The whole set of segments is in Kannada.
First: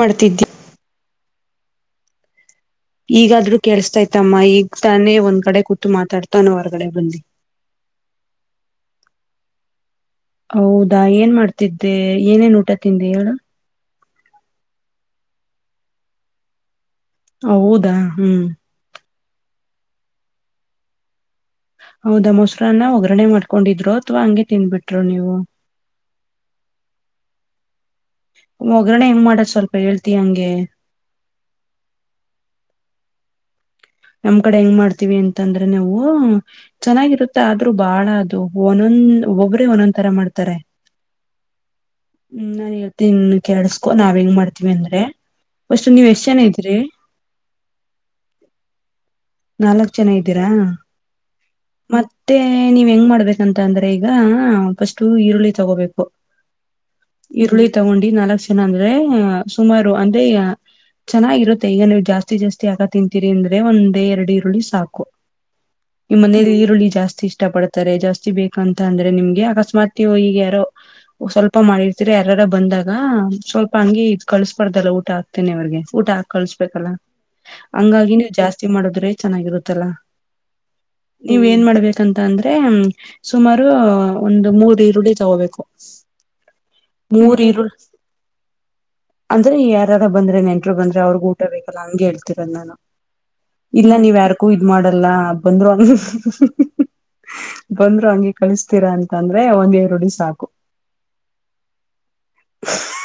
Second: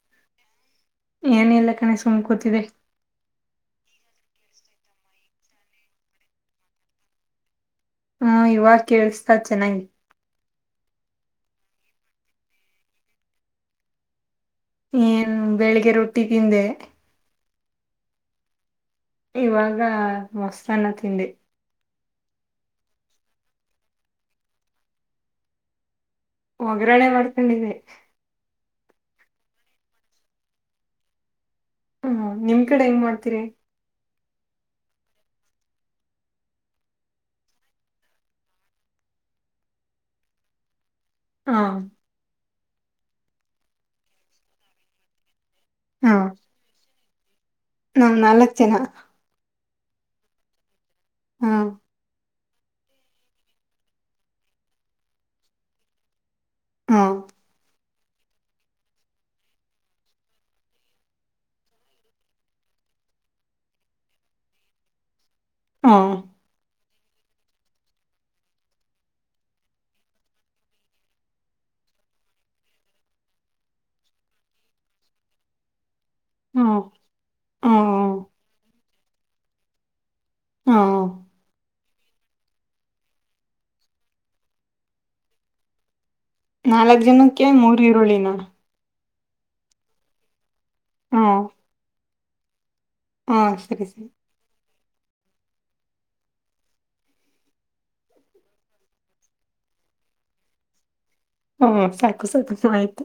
ಮಾಡ್ತಿದ್ದೆ ಏನ ಇಿಲ್ಲ ಕಣೆ ಸುಮ್ ಕೂತಿದೆ ಈಗಾದ್ರೂ ಕೇಳಸ್ತಾ ಇ್ತಮ್ಮ ಈಗ ತಾನೇ ಒಂದ್ ಕಡೆ ಕೂತು ಮಾತಾಡ್ತಾನೋ ಹೊರ್ಗಡೆ ಬಂದಿ ಹ [inaudible] ಹ್ಮ ಇವಾಗ ಕೇಳಿಸತಾ ಚೆನ್ನಾಗಿ ಹೌದಾ ಏನ್ ಮಾಡ್ತಿದ್ದೆ ಏನೇನ್ ಊಟ ತಿಂದೆ ಹೇಳು ಏನ್ ಬೆಳಿಗ್ಗೆ ರೊಟ್ಟಿ ತಿಂದೆ ಹ ಹೌದಾ ಹ್ಮ್ ಇವಾಗ ಮೊಸರು ಅನ್ನ ತಿಂಡಿ ಹೌದಾ ಮೊಸರನ್ನ ಒಗ್ಗರಣೆ ಮಾಡ್ಕೊಂಡಿದ್್ರರು ಅಥವಾ ಹಂಗೆ ತಿನ್ಟ್ರು ನೀವು ಒಗ್ರರಣೆ ಮಾಡ್ಕೊಂಡಿದೆ ಒಗ್ಗರಣೆ ಹೆಂಗ್ ಮಾಡದ ಸ್ವಲ್ಪ ಹೇಳ್ತಿ ಹಂಗೆ ಹ್ಮ ನಿಮ್ ಕಡೆ ಹೆಂಗ್ ಮಾಡ್ತೀರಿ ನಮ್ ಕಡೆ ಹೆಂಗ್ ಮಾಡ್ತೀವಿ ಅಂತಂದ್ರೆ ನಾವು ಚೆನ್ನಾಗಿರುತ್ತೆ ಆದ್ರರು ಬಾಳ ಅದು ಒಂದೊಂದ ಹ್ಮ ಒಬ್ಬ್ರೇ ಒಂದೊಂದ್ ತರ ಮಾಡ್ತಾರೆ ಹಾ ಹ್ಮ ನಾನ್ ಇವತ್ತ ಇನ್ ಕೆೇಳಸ್ಕೊ ನಾವ್ ಹೆಂಗ್ ಮಾಡ್ತೀವಿ ಅಂದ್ರೆ ಬಸ್ು ನೀವ್ ಎಷ್ಟ್ ಜನ ಇದ್ರರಿ ನಾ್ ನಾಲ್ಕ್ ಜನ ನಾಲ್ಕ್ ಜನ ಇದ್ದೀರಾ ಹಾ ಮತ್ತೆ ನೀವ್ ಹೆಂಗ್ ಮಾಡ್ಬೇಕಂತ ಅಂದ್ರೆ ಈಗ ಫಸ್ಟ್ು ಈರುಳ್ಳಿ ತಗೋಬೇಕು ಹ ಈರುಳ್ಳಿ ತಗೊಂಡಿ ನಾಲ್ಕು ಜನ ಅಂದ್ರೆ ಸುಮಾರು ಅಂದ್ರೆ ಚೆನ್ನಾಗಿರುತ್ತೆ ಈಗ ನೀವು್ ಜಾಸ್ತಿ ಜಾಸ್ತಿ ಆಗ ತಿಂತೀರಿ ಅಂದ್ರೆ ಒಂದ್ ಎರಡು ಈರುಳ್ಳಿ ಸಾಕು ಹ ನಿ ಮನೇ ಈರುಳ್ಳಿ ಜಾಸ್ತಿ ಜಾಸ್ತಿ ಇಷ್ಟ ಪಡ್ತಾರೆ ಜಾಸ್ತಿ ಬೇಕು ಅಂತ ಅಂದ್ರೆ ನಿಮ್ಗೆ ಅಕಸ್ಮಾತ್ೋಗ ಈಗ ಯಾರೋ ಸ್ವಲ್ಪ ಮಾಡಿರ್ತರ ಯಾರಾರ ಬಂದಾಗ ಸ್ವಲ್ಪ ಹಂಗಿ ಇ ಕಳಿಸಬಾರ್ದಲ್ಲ ಊಟ ಹಾತನೆ ಅವ್ರಿಗೆ ಊಟ ಹಾ ಹ ಕಳ್ಸ್ಬೇಕಲ್ಲ ಹ ಹಂಗಾಗಿ ನೀವು್ ಜಾಸ್ತಿ ಮಾಡುದ್ರೆ ಚೆನ್ನಾಗಿರುತ್ತಲ್ಲ ಹ ನೀವ ಏನ್ ಮಾಡ್ಬೇಕ ಯಂತ ಅಂದ್ರೆ ಸುಮಾರು ಒಂದು ಮೂರ್ ಈರುಳ್ಳಿ ತಗೋಬೇಕು ನಾಲ್ಕ್ ಜನಕ್ಕೆ ಮೂರ್ ಈರುಳ್ಳಿನ ಅಂದ್ರೆ ಯಾರಾರ ಬಂದ್ರೆ ನೆಂಟರು ಬಂದ್ರೆ ಅವ್ರಗೂ ಊಟ ಬೇಕಲ್ಲ ಹಂಗೆ ಹೇಳ್ತಿರ್ ನಾನು ಹಾ ಇಲ್ಲ ನೀವ್ ಯಾರ್ಕ್ಕು ಇದ್ ಮಾಡಲ್ಲ ಬಂದ್ರು ಅಂದ ಬಂದ್ರು ಹಂಗಗೆ ಕಳಿಸತೀರ ಅಂತಂದ್ರೆ ಒಂದ್ ಈರುಳ್ಳಿ ಸಾಕು ಹಾ ಸಾಕು ಸಾಕು ಚ ಆಯ್ತು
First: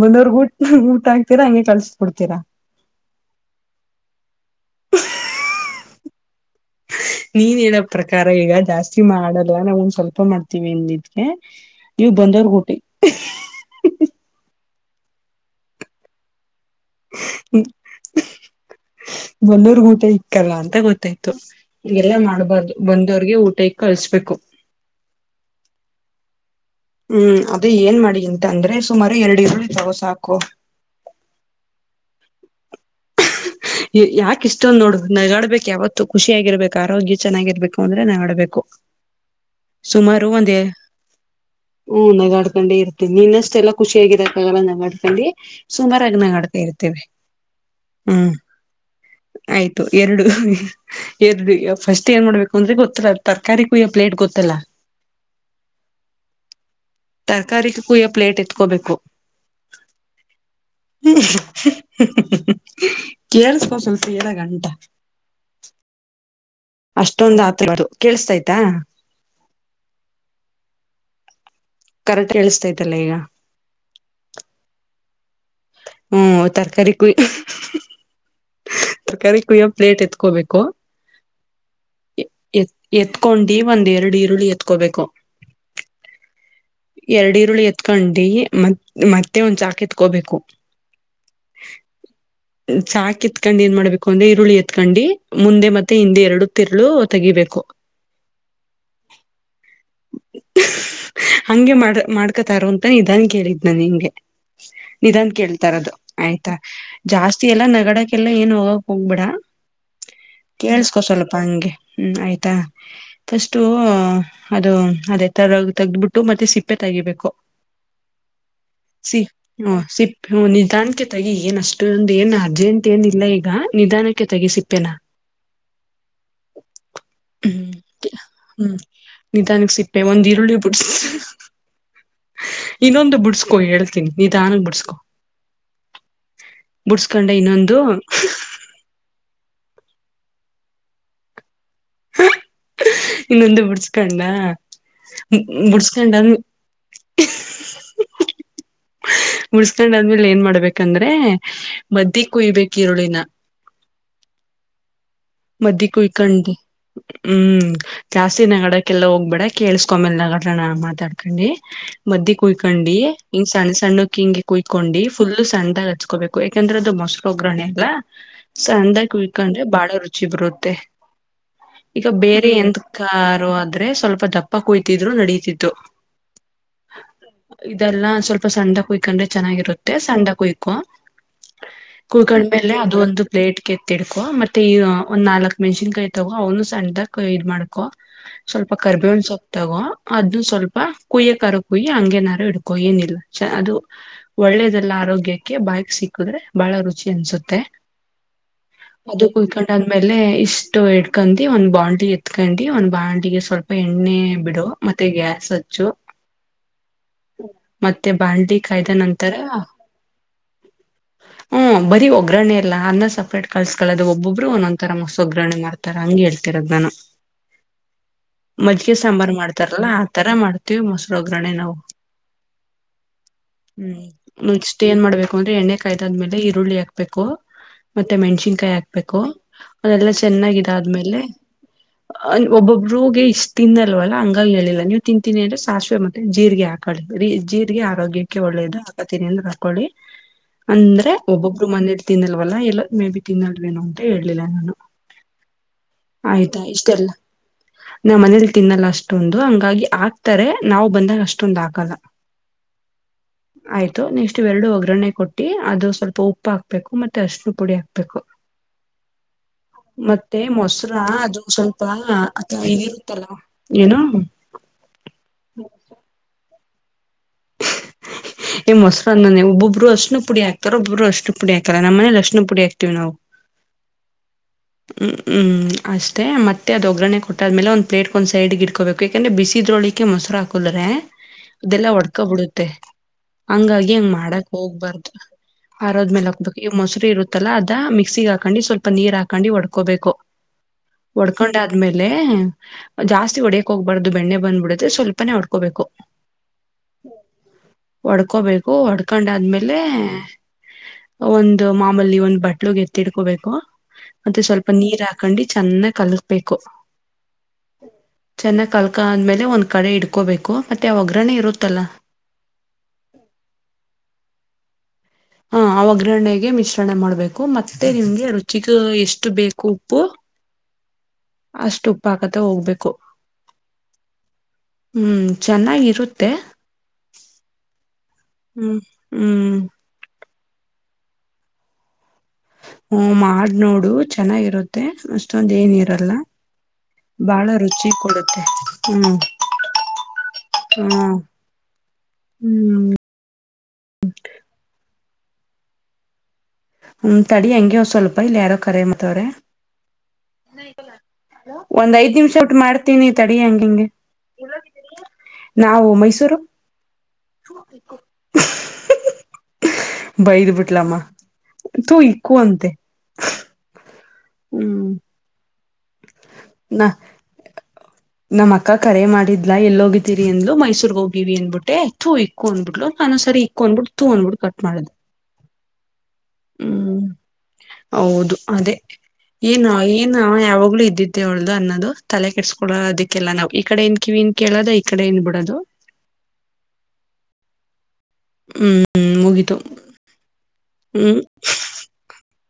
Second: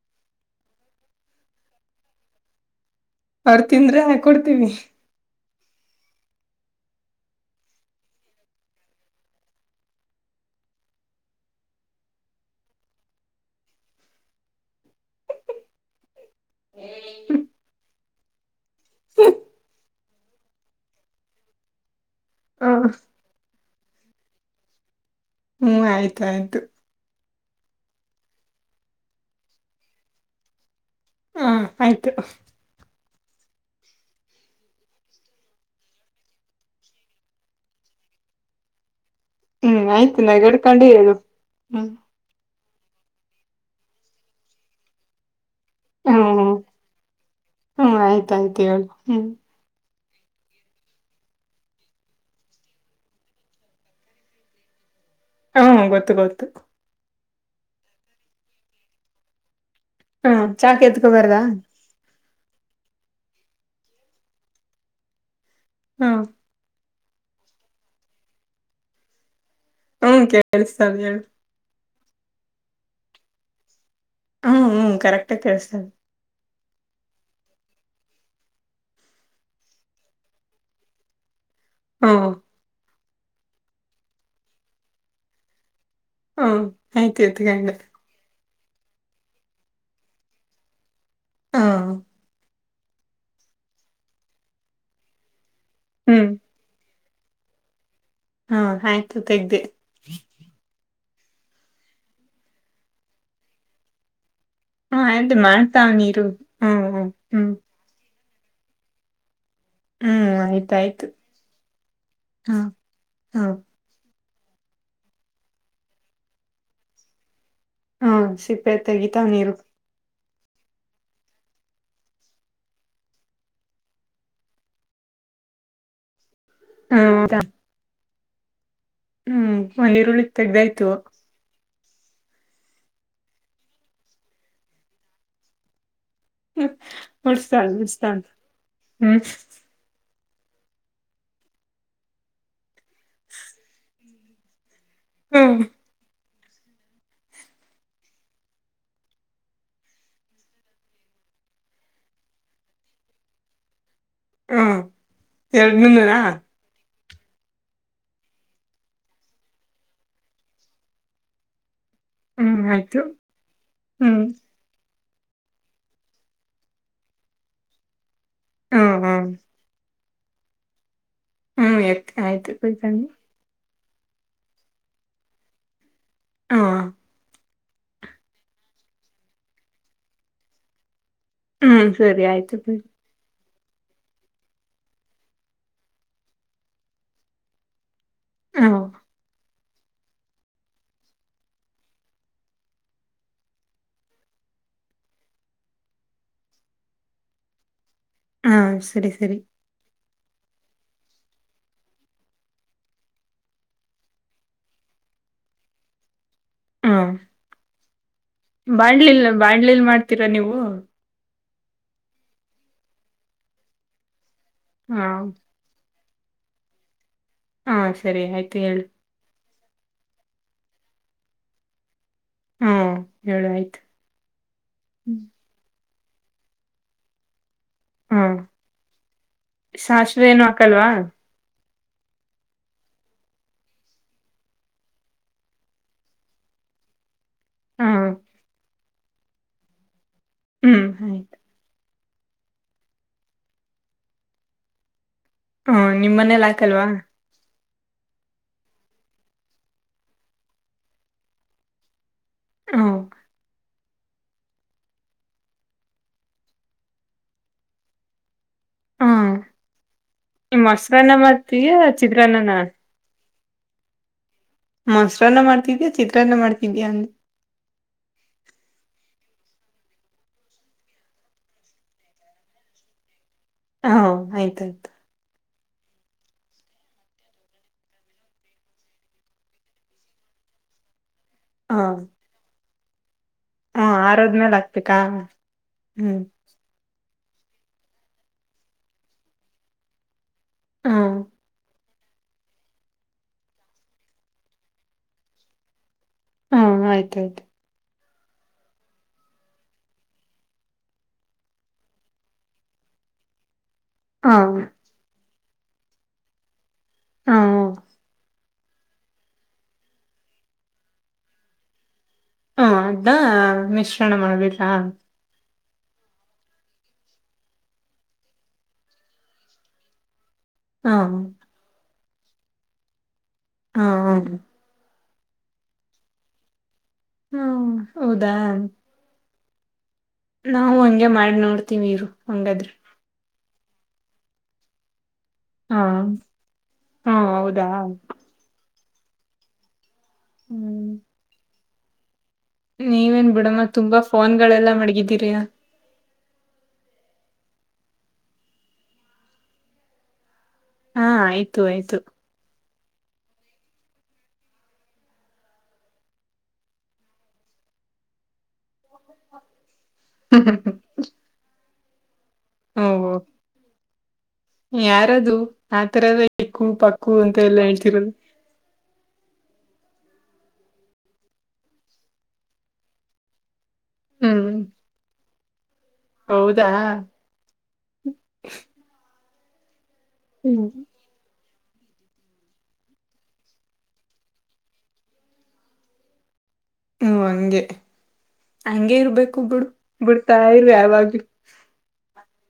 ಬಂದವರಿಗೆ ಊಟ್ ಊಟ ಆ ಕೊಡ್ತೀರಾ ಹಂಗೆ ಕಳ್ಸ್ಬಡ್ತೀರಾ ಅವರು ತಿಂದ್ರೆ ಆ ಕೊಡ್ತೀನಿ ಹ್ಮ ನೀನ್ ಹೇಳೋ ಪ್ರಕಾರ ಈಗ ಜಾಸ್ತಿ ಮಾಡಲ್ ನಾವೊಂದ್ ಸ್ವಲ್ಪ ಮಾಡ್ತೀವಿದಗೆ ನೀವು ಬಂದವರಿಗೆ ಊಟ ಬಂದವರಿಗೆ ಊಟ ಇಕ್ಕಲ್ಲ ಅಂತ ಗೊತ್ತಾಯ್ತು ಹಾಗೆಲ್ಲ ಹ ಮಾಡ್ಬಾರ್ದು ಬಂದವ್ರಿಗೆ ಊಟ ಇಕ್ಕಿ ಕಳ್ಸ್ಬೇಕು ಹ್ಮ್ ಆಯ್ತಾಯ್ತು ಹ್ಮ್ ಅದೇ ಏನ್ ಮಾಡಿ ಅಂತ ಅಂದ್ರೆ ಸುಮಾರು ಎರಡು ಇರುಳ ಇದ್ದಾವ ಸಾಕು ಹಾ ಆಯ್ತು ಯಾಕ ಇಷ್ಟೊಂದ್ ನೋಡ ನಾ ಆಡ್ಬೇಕಕ್ ಯಾವತ್ತು ಖುಷಿಯಾಗಿರ್ಬೇಕ ಆರೋಗ್ಯ ಚೆನ್ನಾಗಿರ್ಬೇಕು ಅಂದ್ರೆ ನಾ ಆಡ್ಬೇಕು ಹ್ಮ್ ಆಯ್ತು ಸುಮಾರವದ ನಗಡ್ಕೊಂಡು ಹೇಳು ಹ್ಮ್ ಹ ನಗ ಕೊಂಡೆ ಇರುತ್ತ ನಿನ್ನಷ್ಟೆ ಎಲ್ಲ ಖುಷಿಿಯಗಿದೆಕ್ಕಾಗಲ್ಲ ನ ಮಾಡ್ಕೊಂಡಿ ಹ್ಮ್ ಸುಮಾರುಾಗಿನಡ್ತಾ ಇರ್ತೇವೆ ಹ್ಮ್ ಹ್ಮ್ ಆಯ್ತು ಎರಡು ಎರಡು ಫಸ್ಟ್ ಏನ್ ಮಾಡ್ಬೇಕು ಅಂದ್ರೆ ಗೊತ್ತಲ್ಲ ತರಕಾರಿ ಕೊಯ್ಯ ಪ್ಲೇಟ್ ಗೊತ್ತಲ್ಲಾ ಹ ಹಾ ಗೊತ್ತು ಗೊತ್ತು ತರಕಾರಿ ಕುಯ್ಯೋ ಪ್ಲೇಟ್ ಎತ್ಕೋಬೇಕು ಹ್ಮ ಚಾಕ್ ಎತ್ಕ ಬರದಾ ಕೇಳಿಸ್ಕೋ ಸ್ವಲ್ಪ ಹೇಳೋ ಗಂಟ ಹಾ ಅಷ್ಟೊಂದ್ ಆತ ಕೇಳಿಸತಯ್ತಾ ಹ್ಮ ಕೇಳಿಸ್ತಾರೆ ಹೇಳಿ ಕರೆಕ್ಟ್ ಹೇಳಸ್ತೈತಲ್ಲ ಈಗ ಹ್ಮ್ ಹ್ಮ್ ಕರೆಕ್ ಕಳಸತಾರೆ ಹ್ಮ್ ತರಕಾರಿ ಕೊಯ ತರಕಾರಿ ಕೊಯ್ಯೋ ಪ್ಲೇಟ್ ಎತ್ಕೋಬೇಕು ಹ್ಮ್ ಎತ್ ಎತ್ಕೊಂಡಿ ಒಂದ್ ಎರಡು ಈರುಳ್ಳಿ ಎತ್ಕೋಬೇಕು ಹ್ಮ್ ಆಯ್ತು ಎರಡು ಈರುಳ್ಳಿ ಎತ್ಕೊಂಡೆ ಎತ್ಕೊಂಡಿ ಮತ್ ಮತ್ತೆ ಒಂದ್ ಚಾಕ ಎತ್ಕೋಬೇಕು ಹಾ ಚಾಕ ಇತ್ಕಂಡು ಏನ್ ಮಾಡ್ಬೇಕು ಅಂದ್ರೆ ಈರುಳ್ಳಿ ಎತ್ಕೊಂಡಿ ಮುಂದೆ ಮತ್ತೆ ಹಿಂದೆ ಹ್ಮ್ ಎರಡು ತಿರುಳು ತೆಗಿಬೇಕು ಹಾ ಆಯ್ತು ತೆಗ್ದಿ ಹಂಗೆ ಮಾಡ ಮಾಡ್ಕತಾರ ಅಂತ ನಿಧಾನ್ ಕೇಳಿದ್ನ ನಿಂಗೆ ಹ್ಮ್ ನಿಧನ್ ಆಯ್ತು ಕೇಳ್ತಾರದು ಮಾಡ್ತಾವ್ನಿ ಇರು ಆಯ್ತಾ ಹ್ಮ್ ಹ್ಮ್ ಜಾಸ್ತಿ ಹ್ಮ್ ಎಲ್ಲಾ ನಗಡಕ್ಕೆಲ್ಲ ಏನ್ ಹೋಗಕ್ ಹೋಗ್ಬಿಡ ಹ್ಮ್ ಕೇೇಳಸ್ಕೊ ಆಯ್ತಾಯ್ತು ಸ್ವಲ್ಪ ಹಂಗೆ ಹ್ಮ್ ಆಯ್ತಾ ಹ್ಮ್ ಹ್ಮ್ ಸ್ು ಅದು ಅದೇ ತರ ತೆಗ್ದ್ಬಿಟ್ಟು ಮತ್ತೆ ಸಿಪ್ಪೆ ತೆಗಿಬೇಕು ಹಾ ಸಿಪೆ ತಗಿತಾವ ನೀರು ಹ ನಿಧಾನಕ್ಕೆ ತಗಿ ಏನ್ ಅಷ್ಟೊಂದು ಏನು ಅರ್ಜೆಂಟ್ ಏನ್ ಇಿಲ್ಲ ಈಗ ನಿಧಾನಕ್ಕೆ ತಗಿ ಸಿಪ್ಪೇನಾ ಹಾದ ಹ್ಮ್ ಹ್ಮ್ ನಿಧಾನಕ್ ಸಿಪ್ಪೆ ಒಂದ್ ಈರುಳ್ಳಿ ಬಿುಡ್ಸ ಇನ್ನೊಂದು ಬುಡ್ಸ್ಕೊ ಹೇಳ್ತೀನಿ ನೀ ತಾನು ಬುಡ್ಸ್ಕೊ ಬುಡ್ಸ್ಕೊಂಡ ಮುಡ್ಸ್ತಾಳ ಇನ್ನೊಂದು ಮುಡ್ಸ್ತಾಳ ಹ್ಮ್ ಇನ್ನೊಂದು ಬಿುಡ್ಸ್ಕೊಂಡ ಹ್ಮ್ ಬುಡ್ಸ್ಕೊಂಡಂದ ಮುಡ್ಸ್ಕೊಂಡ ಆದ್ಮೇಲೆ ಏನ್ ಮಾಡ್ಬೇಕಂದ್ರೆ ಮದ್ದಿ ಕುಯ್ಬೇಕಕ್ ಈರುಳಿನ ಹಾ ಮದ ಕುಳ್ಕಂಡ ಹ್ಮ್ ಜಾಸ್ತಿ ನಗಡಕ್ಕೆಲ್ಲ ಹೋಗ್ಬೇಡ ಕೇಳಸ್ಕೊ ಮೇಲ್ ನಗಡ್ ನ ಮಾತಾಡ್ಕಿ ಮದ್ದ ಹ್ಮ್ ಕುಯ್ಕೊಂಡಿ ಆಯ್ತು ಹಿಂಗ ಸಣ್ಣ ಸಣ್ಣಕ್ ಹ್ಮ್ ಹಿಂಗೆ ಕುಯ್ಕೊಂಡಿ ಫುಲ್ು ಸಣ್ಣಾಗಿ ಹಚ್ಕೋಬೇಕು ಯಾಕಂದ್ರೆ ಅದು ಮೊಸರು ಒಗ್ಗರಣೆ ಎಲ್ಲ ಹ್ಮ್ ಸಣ್ಣಾಗಿ ಹ್ಮ್ ಉಯ್ಕೊಂಡ್ರೆ ಬಾಳ ರುಚ ರುಚಿ ಬರುತ್ತೆ ಹ್ಮ್ ಈಗ ಎತ್ ಬೇರೆ ಆಯ್ತು ಎಂತ ಕುಯ್ಕಂಡು ಕಾರು ಅ ಆದ್ರೆ ಸ್ವಲ್ಪ ದಪ್ಪ ಕುಯ್ತಿದ್ರು ನಡೀತಿತ್ತು ಹಾ ಇದೆಲ್ಲ ಸ್ವಲ್ಪ ಸಣ್ಣ ಕುಯ್ಕೊಂಡ್ರೆ ಚೆನ್ನಾಗಿರುತ್ತೆ ಸಣ್ಣ ಕುಯ್ಕು ಹ್ಮ್ ಸರಿ ಆಯ್ತು ಕುಳ್ಕಣ್ಮೇಲೆ ಕುಯ್ ಅದು ಒಂದು ಪ್ಲೇಟ್ಗೆ ಎತ್ತಿಡ್ಕೊ ಮತ್ತೆ ಈ ಒಂದು ನಾಲ್ಕು ಮೆಣಸನ್ಕಾಯಿ ತಗೋ ಅವನು ಸಣ್ಣದಾಗ ಇದು ಮಾಡ್ಕೊ ಹಾ ಸ್ವಲ್ಪ ಕರ್ಬೆ ಒಂದಸೊ ತಗೋ ಅದನ್ನು ಸ್ವಲ್ಪ ಕುಯ್ಯೋ ರ ಕುಯಿ ಹಂಗನಾರ ಹಡ್ಕೋ ಏನಿಲ್ಲ ಅದು ಒಳ್ಳ ಒಳ್ಳೆದೆಲ್ಲ ಆರೋಗ್ಯಕ್ಕೆ ಬಾಯಕ್ ಸಿಕ್ಕುದ್ರೆ ಬಹಳ ರುಚಿ ಅನ್ಸುತ್ತೆ ಹಾ ಸರಿ ಸರಿ ಆಮೇಲೆ ಇಷ್ಟು ಇಡ್ಕೊಂಡು ಒಂದ್ ಬಾಂಡಟ್ಲಿ ಎತ್ಕೊಂಡು ಒಂದ್ ಬಾಂಡಲಿಗೆ ಸ್ವಲ್ಪ ಎಣ್ಣೆ ಬಿಡು ಮತ್ತೆ ಗ್ಯಾಸ್ ಹ್ಚ್ಚು ಹ ಮತ್ತೆ ಬಾಳ್ಡಿ ಕಾಯ್ದ ನಂತರ ಮಾಡ್ತೀರಾ ನೀವು ಹ್ಮ್ ಬರಿ ಒಗ್ಗರಣೆ ಇಲ್ಲ ಅನ್ನ ಸಪ್ರೇಟ್ ಕಳ್ಸ್ಕಳೋದು ಒಬೊಬ್ರು ಒಂದೊಂದಂರ ಹಾ ಮಸ್ಸ ಒಗರಣೆ ಮಾಡ್ತಾರೆ ತರ ಹಂಗ ಹೇಳ್ತಿರೋ್ ನಾನು ಹಾ ಸರಿ ಆಯ್ತು ಹೇಳಿ ತರ್ಲ್ಲಾ ಆತರ ಮಾಡ್ತೀವಿ ಮೊಸರು ಒಗರಣೆ ನಾವು ಹ್ಮ ಹೇಳು ಆಯ್ತು ಹ್ಮ್ ನಷ್ಟಟ್ ಏನ್ ಮಾಡ್ಬೇಕು ಅಂದ್ರೆ ಎಣ್ಣೆ ಕಾಯದಾದ್ಮೇಲೆ ಈರುಳ್ಳಿ ಹಾಕ್ಬೇಕು ಮತ್ತೆ ಹಾ ಮೆಣ್ಸಿನ್ಕಾಯಿ ಹಾಕ್ಬೇಕು ಅದೆಲ್ಲಾ ಸಾಸಿವೆ ಏನು ಚೆನ್ನಾಗಿದೆ ಹಾಕಲ್ವಾ ಆದ್ಮೇಲೆ ಒಬ್ಬೊಬ್ಬಗೆ ಇಷ್ಟ್ ತಿಿಂದಲ್ವಲ್ಲ ಹಂಗಲ್ ಹೇಳಿಲ್ಲ ನೀವು ತಿಂತೀನಿ ಅಂದ್ರೆ ಸಾಸಿವೆ ಮತ್ತೆ ಜೀರಿಗೆ ಹಾಕೊಳ್ಳಿ ಜೀರ್ಗೆ ಹಾ ಆರೋಗ್ಯಕ್ಕೆ ಒಳ್ಳೇದು ಹಾಕತೀನಿ ಅಂದ್ರೆ ಹಾಕೊಳ್ಳಿ ಹ್ಮ್ ಅಂದ್ರೆ ಆಯ್ತು ಒಬ್ಬೊಬ್ರು ಮಂದ ತಿನ್ನಲ್ವಲ್ಲ ಇಲ್ಲ ಮೇ ಬಿ ತಿನ್ನಲ್ವೇನು ಅಂತ ಹೇಳಲಿಲ್ಲ ನಾನು ಹಾ ನಿಮ್ಮ ಮನೇಲ್ಲ ಆಯ್ತಾ ಹಾಕಲ್ವಾ ಇಷ್ಟೆಲ್ಲ ನಾವ್ ಮನೇಲಿ ತಿನ್ನಲ್ಲ ಅಷ್ಟೊಂದು ಹಂಗಾಗಿ ಆಕ್ತಾರೆ ನಾವ್ ಬಂದಾಗ ಅಷ್ಟೊಂದ್ ಹಾಕಲ್ಲ ಹ ಆಯ್ತು ನೆಕ್ಸ್ಟ್ ಎರಡು ಒಗ್ಗರಣೆ ಕೊಟ್ಟಿ ಅದು ಸ್ವಲ್ಪ ಉಪ್ಪು ಹಾಕ್ಬೇಕು ಮತ್ತೆ ಅಶ್ಣ ಪುಡಿ ಹಾಕ್ಬೇಕು ಹಾ ಮತ್ತೆ ಮೊಸರ ಮೊಸರನ್ನ ಅದು ಮಾಡ್ತೀಯಾ ಸ್ವಲ್ಪ ಚಿತ್ರಾನ್ನನ ಅಥವಾ ಹಗಿರುತ್ತಲ್ಲ ಏನು ಮೊಸರನ್ನ ಮಾಡ್ತಿದೀಯ ಚಿತ್ರಾನ್ನ ಮಾಡ್ತಿದ್ಯಾ ಅಂದ ಏ ಮೊಸರ ಮನೆ ಒಬ್ಬೊಬ್ಬರು ಅಶ್ನ ಪುಡಿ ಹಾತಾರ ಒಬಬ್ರು ಅರಿಸಿನ ಪುಡಿ ಹಾತಾರ ನಮ್ಮನೇಲಿ ಅರ್ಷಣ ಪುಡಿ ಹಾಕ್ತೀವಿ ನಾವು ಹಾ ಆಯ್ತು ಹ್ಮ್ ಹ್ಮ್ ಅಷ್ಟೇ ಮತ್ತೆ ಅದು ಒಗ್ಗರಣೆ ಕೊಟ್ಟಾದ್ಮೇಲೆ ಒಂದು ಪ್ಲೇಟ್ ಒಂದು ಸೈಡ ಇಟ್ಕೋಬೇಕು ಯಾಕೆಂದ್ರರೆ ಬಿಸಿದ್ರೊಳಿಕ್ಕೆ ಮೊಸರು ಹಾಕಲ್ರೆ ಹಾ ಅದೆಲ್ಲ ಹೊಡ್ಕೊಬ ಬಿಡುತ್ತೆ ಹಾ ಹಂಗಾಗಿ ಹೆಂಗ ಮಾಡಕ್ ಆರೋದ್ಮೇಲೆ ಹಾಕ್ಬೇಕಾ ಹೋಗ್ಬಾರ್ದು ಹ್ಮ್ ಆರದ್ಮೇಲೆ ಹಾಕ್ಬೇಕ ಈ ಮೊಸರು ಇರುತ್ತ ತ್ತ ಅದ ಮಿಕ್ಸಿಗೆ ಹಾಕೊಂಡು ಸ್ವಲ್ಪ ನೀರ್ ಹಾಕೊಂಡು ಒಡ್ಕೋಬೇಕು ಹ್ಮ್ ಒಡ್ಕೊಂಡ ಆದ್ಮೇಲೆ ಜಾಸ್ತಿ ಹೊಡೆಯಕ್ ಹೋಗ್ಬಾರ್ದು ಬೆಣ್ಣೆ ಬಂದ್ಬಿಡಿದ್ರೆ ಸ್ವಲ್ಪನೆೇ ಹೊಡ್ಕೋಬೇಕು ಹ್ಮ ಆಯ್ತಾಯ್ತು ಒಡ್ಕೋಬೇಕು ಒಡ್ಕೊಂಡಾದ್ಮೇಲೆ ಒಂದು ಮಾಮೂಲಿ ಒಂದು ಬಟ್ಲುಗೆ ಎತ್ತಿಡ್ಕೋಬೇಕು ಹಾ ಮತ್ತೆ ಸ್ವಲ್ಪ ನೀರ್ ಹಾಕೊಂಡು ಚೆನ್ನಾಗಿ ಕಲ್ಕ್ಬೇಕು ಹಾ ಚೆನ್ನಾಗ್ ಕಳ್ಕ ಆದ್ಮೇಲೆ ಒಂದ್ ಕಡೆ ಇಡ್ಕೋಬೇಕು ಮತ್ತೆ ಆ ಒಗ್ಗ್ರರಣೆ ಇರುತ್ತಲ್ಲ ಹ್ಮ ಅದ್ದ ಮಿಶ್ರಣ ಮಾಡ್ದಿಲ್ಲಾ ಹಾ ಆ ಒಗ್ಗರಣೆಗೆ ಮಿಶ್ರಣ ಮಾಡ್ಬೇಕು ಮತ್ತೆ ನಿಮ್ಗೆ ರುಚಿಗ ಎಷ್ಟು ಬೇಕು ಉಪ್ಪು ಹಾ ಪಾಕತ ಹೋಗ್ಬೇಕು ಹ್ಮ ಹ್ಮ ಹ್ಮ್ ಚೆನ್ನಾಗಿರುತ್ತೆ ಹಾ ಹೌದಾ ಹ್ಮ್ ಹ್ಮ್ ನಾವು ಹಂಗೆ ಮಾಡಿ ನೋಡ್ತೀವಿ ಇವರು ಹಓ ಮಾಡ್ ನೋಡು ಚೆನ್ನಾಗಿರುತ್ತೆ ಅಷ್ಟೊಂದ ಏನ ಹಾ ಇರಲ್ಲ ಹಾ ಬಹಳ ಹೌದಾ ರುಚಿ ಕೊಡುತ್ತೆ ಹ್ಮ್ ಹ್ಮ್ ಹ್ಮ್ ನೀವೇನ್ ಬಿಡಮ್ಮ ತುಂಬಾ ಫೋನ್ ಗಳೆಲ್ಲಾ ಮಡಗಿದ್ದೀರಿಯ ಹ್ಮ ತಡಿ ಹೆಂಗಗೆವ ಸ್ವಲ್ಪ ಇಲ್ಲ ಯಾರೋ ಕರ ಮತ್ತವ್ರೆ ಹಾ ಆಯ್ತು ಒಂದ್ ಆಯ್ತು ಐದ್ ನಿಮಿಷ ಒಟ್ಟು ಮಾಡ್ ಹತೀನಿ ತಡಿ ಹಂಗಂಗೆ ನಾವು ಮೈಸೂರು [unintelligible] ಬಯದು ಬಿಟ್ಟಲಮ್ಮ ತು ಇಕ್ಕೂ ಅಂತೆ ಓ ಹ್ಮ್ ಯಾರದು ಆ ತರದ ಇಕ್ಕು ನಾ ಪಕ್ಕು ಅಂತ ಎಲ್ಲ ಹೇಳ್ತಿರೋದು ಇದೀರಿ ಅಂದ್ಲು ಮೈಸೂರ್ಗ್ ಹೋಗಿವವಿ ಅಂದಬಿಟ್ಟ ಹೆಚ್ಚುಕ್ಕ್ಕು ಅಂದ್ಬಿಟ್ ಕನೋಸರಿ ಡ್ಬಿಡ್ ತು ಅಂದ್ಬಿಟ್ಟಡು ಹ್ಮ್ ಕಟ್ ಮಾಡ್ ಹೌದಾ ಹ್ಮ್ ಹೌದು ಅದೇ ಏನು ನು ಹ್ಮ್ ಯಾವಾಗ್ಲೂ ಇದ್ದಿದ್ದೆ ಅವಳ್ದು ಅನ್ನೋದು ತಲೆ ಕೆಟ್ಸ್ಕೊಳ್ಳೋದಕ್ಕೆಲ್ಲ ನಾವವು ಈ ಕಡೆ ಏನ್ ಕಿವಿ ನ್ ಕೇಳೋದು ಈ ಕಡೆ ಏನ್ ಬಿಡೋದು [inaudible] ಹ್ಮ ಹಂಗೆ ಹಂಗೆ ಹ್ಮ್ ಇರ್ಬೇಕು ಮುಗೀತು ಬಿಡು ಬಿಡ್ತಾ ಇರ್ ಯಾವಾಗ್ಲೂ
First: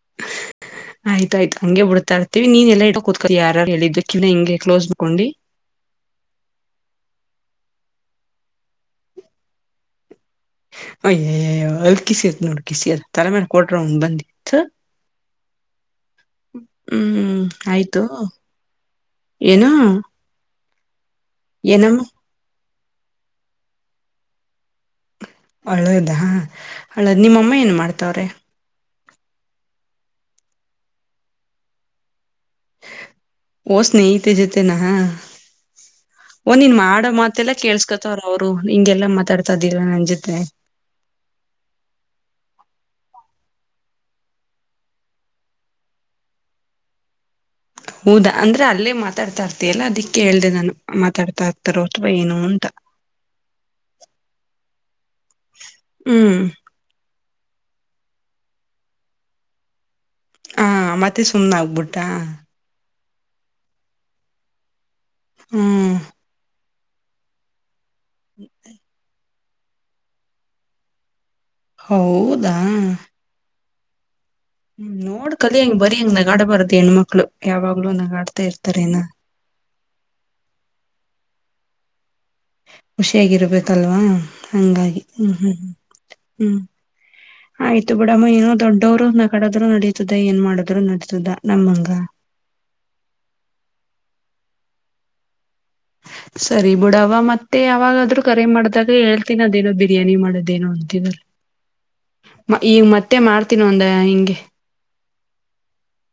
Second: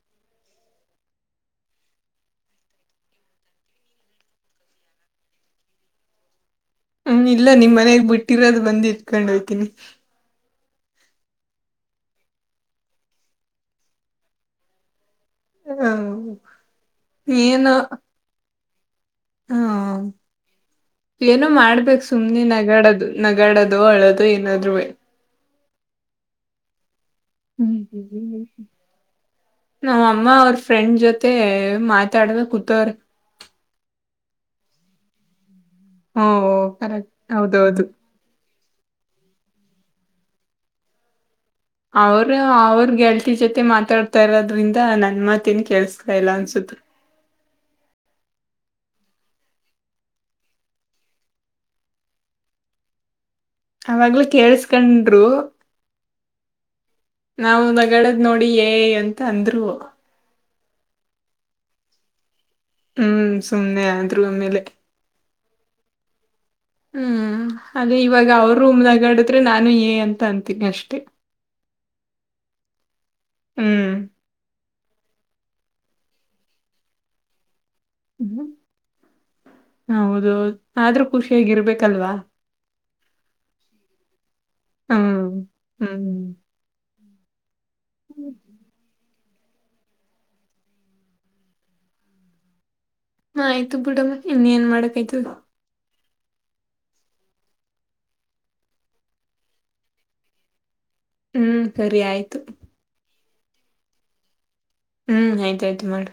[inaudible] ಆಯ್ತಾಯ್ ಹಂಗೆ ಬಿಡ್ತಾ ಇರ್ತತಿವಿ ನೀನ್ ಎಲ್ಲ ಇತ್ಕ ಯಾರ ಹೇಳಿದ್ದ ಕಿ ಹಂಗೆ ಕ್ಲೋಸ್ ಮಾಡ್ಕೊಂಡಿ [inaudible] ಹ್ಮ್ ಇಲ್ಲ ನಿಮ್ ಮನಗ್ ಬಿಟ್ಟಿರೋದು ಬಂದ ಇಟ್ಕೊಂಡ್ ಹೋಗತೀನಿ ಅಯ್ಯಏ ಅಲ್ ಕಿಸಿ ಅತ್ ನೋಡ ಕಿಸಿ ಅದ ತಲೆಮೇಲೆ ಕೊಟ್ರ ಅವಂಗ ಬಂದಿತ್ ಹ್ಮ್ ಹ್ಮ್ ಏನೋ ಆಯ್ತು ಏನ ಹ್ಮ್ ಏನೋ ಮಾಡ್ಬೇಕಕ್ ಸುಮ್ನೆ ನಗಾಡದು ನಗಾಡೋದು ಅಳೋದು ಏನಾದ್ ಹಳದ ಹಾ ಹಳದ್ ನಿಮ್ಮಮ್ಮ ಏನ್ ಮಾಡ್ತವ್ರೆ ನಾವ ಅಮ್ಮ ಅವ್ರ ಫ್ರೆಂಡ್ ಜೊತೆ ಮಾ ತಡ್ಮೆ ಕುತರ್ ಮತ್ತೇನಾ ಹ ಹ್ಮ್ ಒಂದಿನ್ ಮಾಡೋ ಕರೆಕ್ಟ್ ಮಾತಲ್ಲ ಹೌದೌದು ಕೇಳ್ಸ್ಕೊತವ್ರ ಅವ್ರು ಹಿಂಗೆಲ್ಲಾ ಮಾತಾಡ್ತಾದಿಲ್ಲ ನನ್ ಜೊತೆ ಅವರು ಅವ್ರ ಗೆಲ್ತಿ ಜೊತೆ ಮಾತಾಡ್ತಾ ಇರೋದ್ರಿಂದ ನನ್ ಮತ್ ನ್ ಕೇಳ್ಸ್ತಾ ಇಲ್ಲ ಅನ್ಸುತ್ತ [inaudible] ಹೌದಾ ಅಂದ್ರೆ ಅಲ್ಲೇ ಮಾತಾಡ್ತಾ ಇರ್ತಯ ಎಲ್ಲ ಅದಿಕ್ಕೆ ಹೇಳೇಳ್ದ ನಾನು ಮಾತಾಡ್ತಾ ಇರ್ತಾರೋ ಅಥವಾ ಏನು ಅಂತ [inaudible] ಅವವಾಗ್ಲ ಕೇಳಸ್ಕಂಡರು ಹ್ಮ್ ನಾವು ನಗಡದ್ ನೋಡಿ ಏ ಅಂತ ಅಂದ್ರು ಹಾ ಮತ್ತೆ ಸುಮ್ನೆ ಆಗ್ಬಿಟ್ಟಾ ಹ್ಮ್ ಸುಮ್ಮನೆ ಆದ್ರು ಆಮೇಲೆ ಹ್ಮ್ ಹ್ಮ್ ಅದೇ ಇವಾಗ ಅವ್ರ ರೂಮ್ನಗಾಡಿದ್ರೆ ನಾನು ಏ ಅಂತ ಅಂತೀನಿ ಅಷ್ಟೆ ಹೌದಾ ಹ್ಮ್ ಹ್ಮ್ ನೋಡ್ ಕಲಿ ಹೆಂಗ್ ಬರಿ ಹಂಗ್ ನಗಾಡ ಬಾರದದು ಹೆಣ್ಮಕ್ಳು ಯಾವಾಗ ನಾಗ ಆಡ್ತಾ ಹ್ಮ್ ಇರ್ತಾರ ನ ಹೌದು ಆದ್ರೂ ಖುಷಿಯಾಗಿರ್ಬೇಕಲ್ವಾ ಖುಷಿಯಾಗಿರ್ಬೇಕಲ್ವಾ ಹಂಗಾಗಿ ಹ್ಮ್ ಹ್ಮ್ ಹ್ಮ್ ಹ್ಮ್ ಆಯ್ತು ಬಿಡಮ್ಮ ಏನೋ ದೊಡ್ಡವ್ರು ಕಡದ್ರು ನಡೀತದ ಏನ್ ಮಾಡದ್ರು ನಡತದ ನಮ್ಮಂಗ ಹ ಆಯ್ತು ಬಿಡಮ್ಮ ಇನ್ ಏನ್ ಮಾಡಕ್ ಆಯ್ತು ಹ ಸರಿ ಬಿಡ ಅವವ ಮತ್ತೆ ಯಾವಾಗಾದ್ರೂ ಕರೆ ಮಾಡ್ದಾಗ ಹೇಳ್ತೀನಿ ಅದೇನು ಬಿರಿಯಾನಿ ಮಾಡದೇನು ಹ್ಮ್ ಸರಿ ಆಯ್ತು ಅ ಈಗ ಮತ್ತೆ ಮಾಡ್ತೀನ ಒಂದ ಹಿಂಗೆ ಹ್ಮ್ ಆಯ್ತಾಯ್ತು ಮಾಡಿ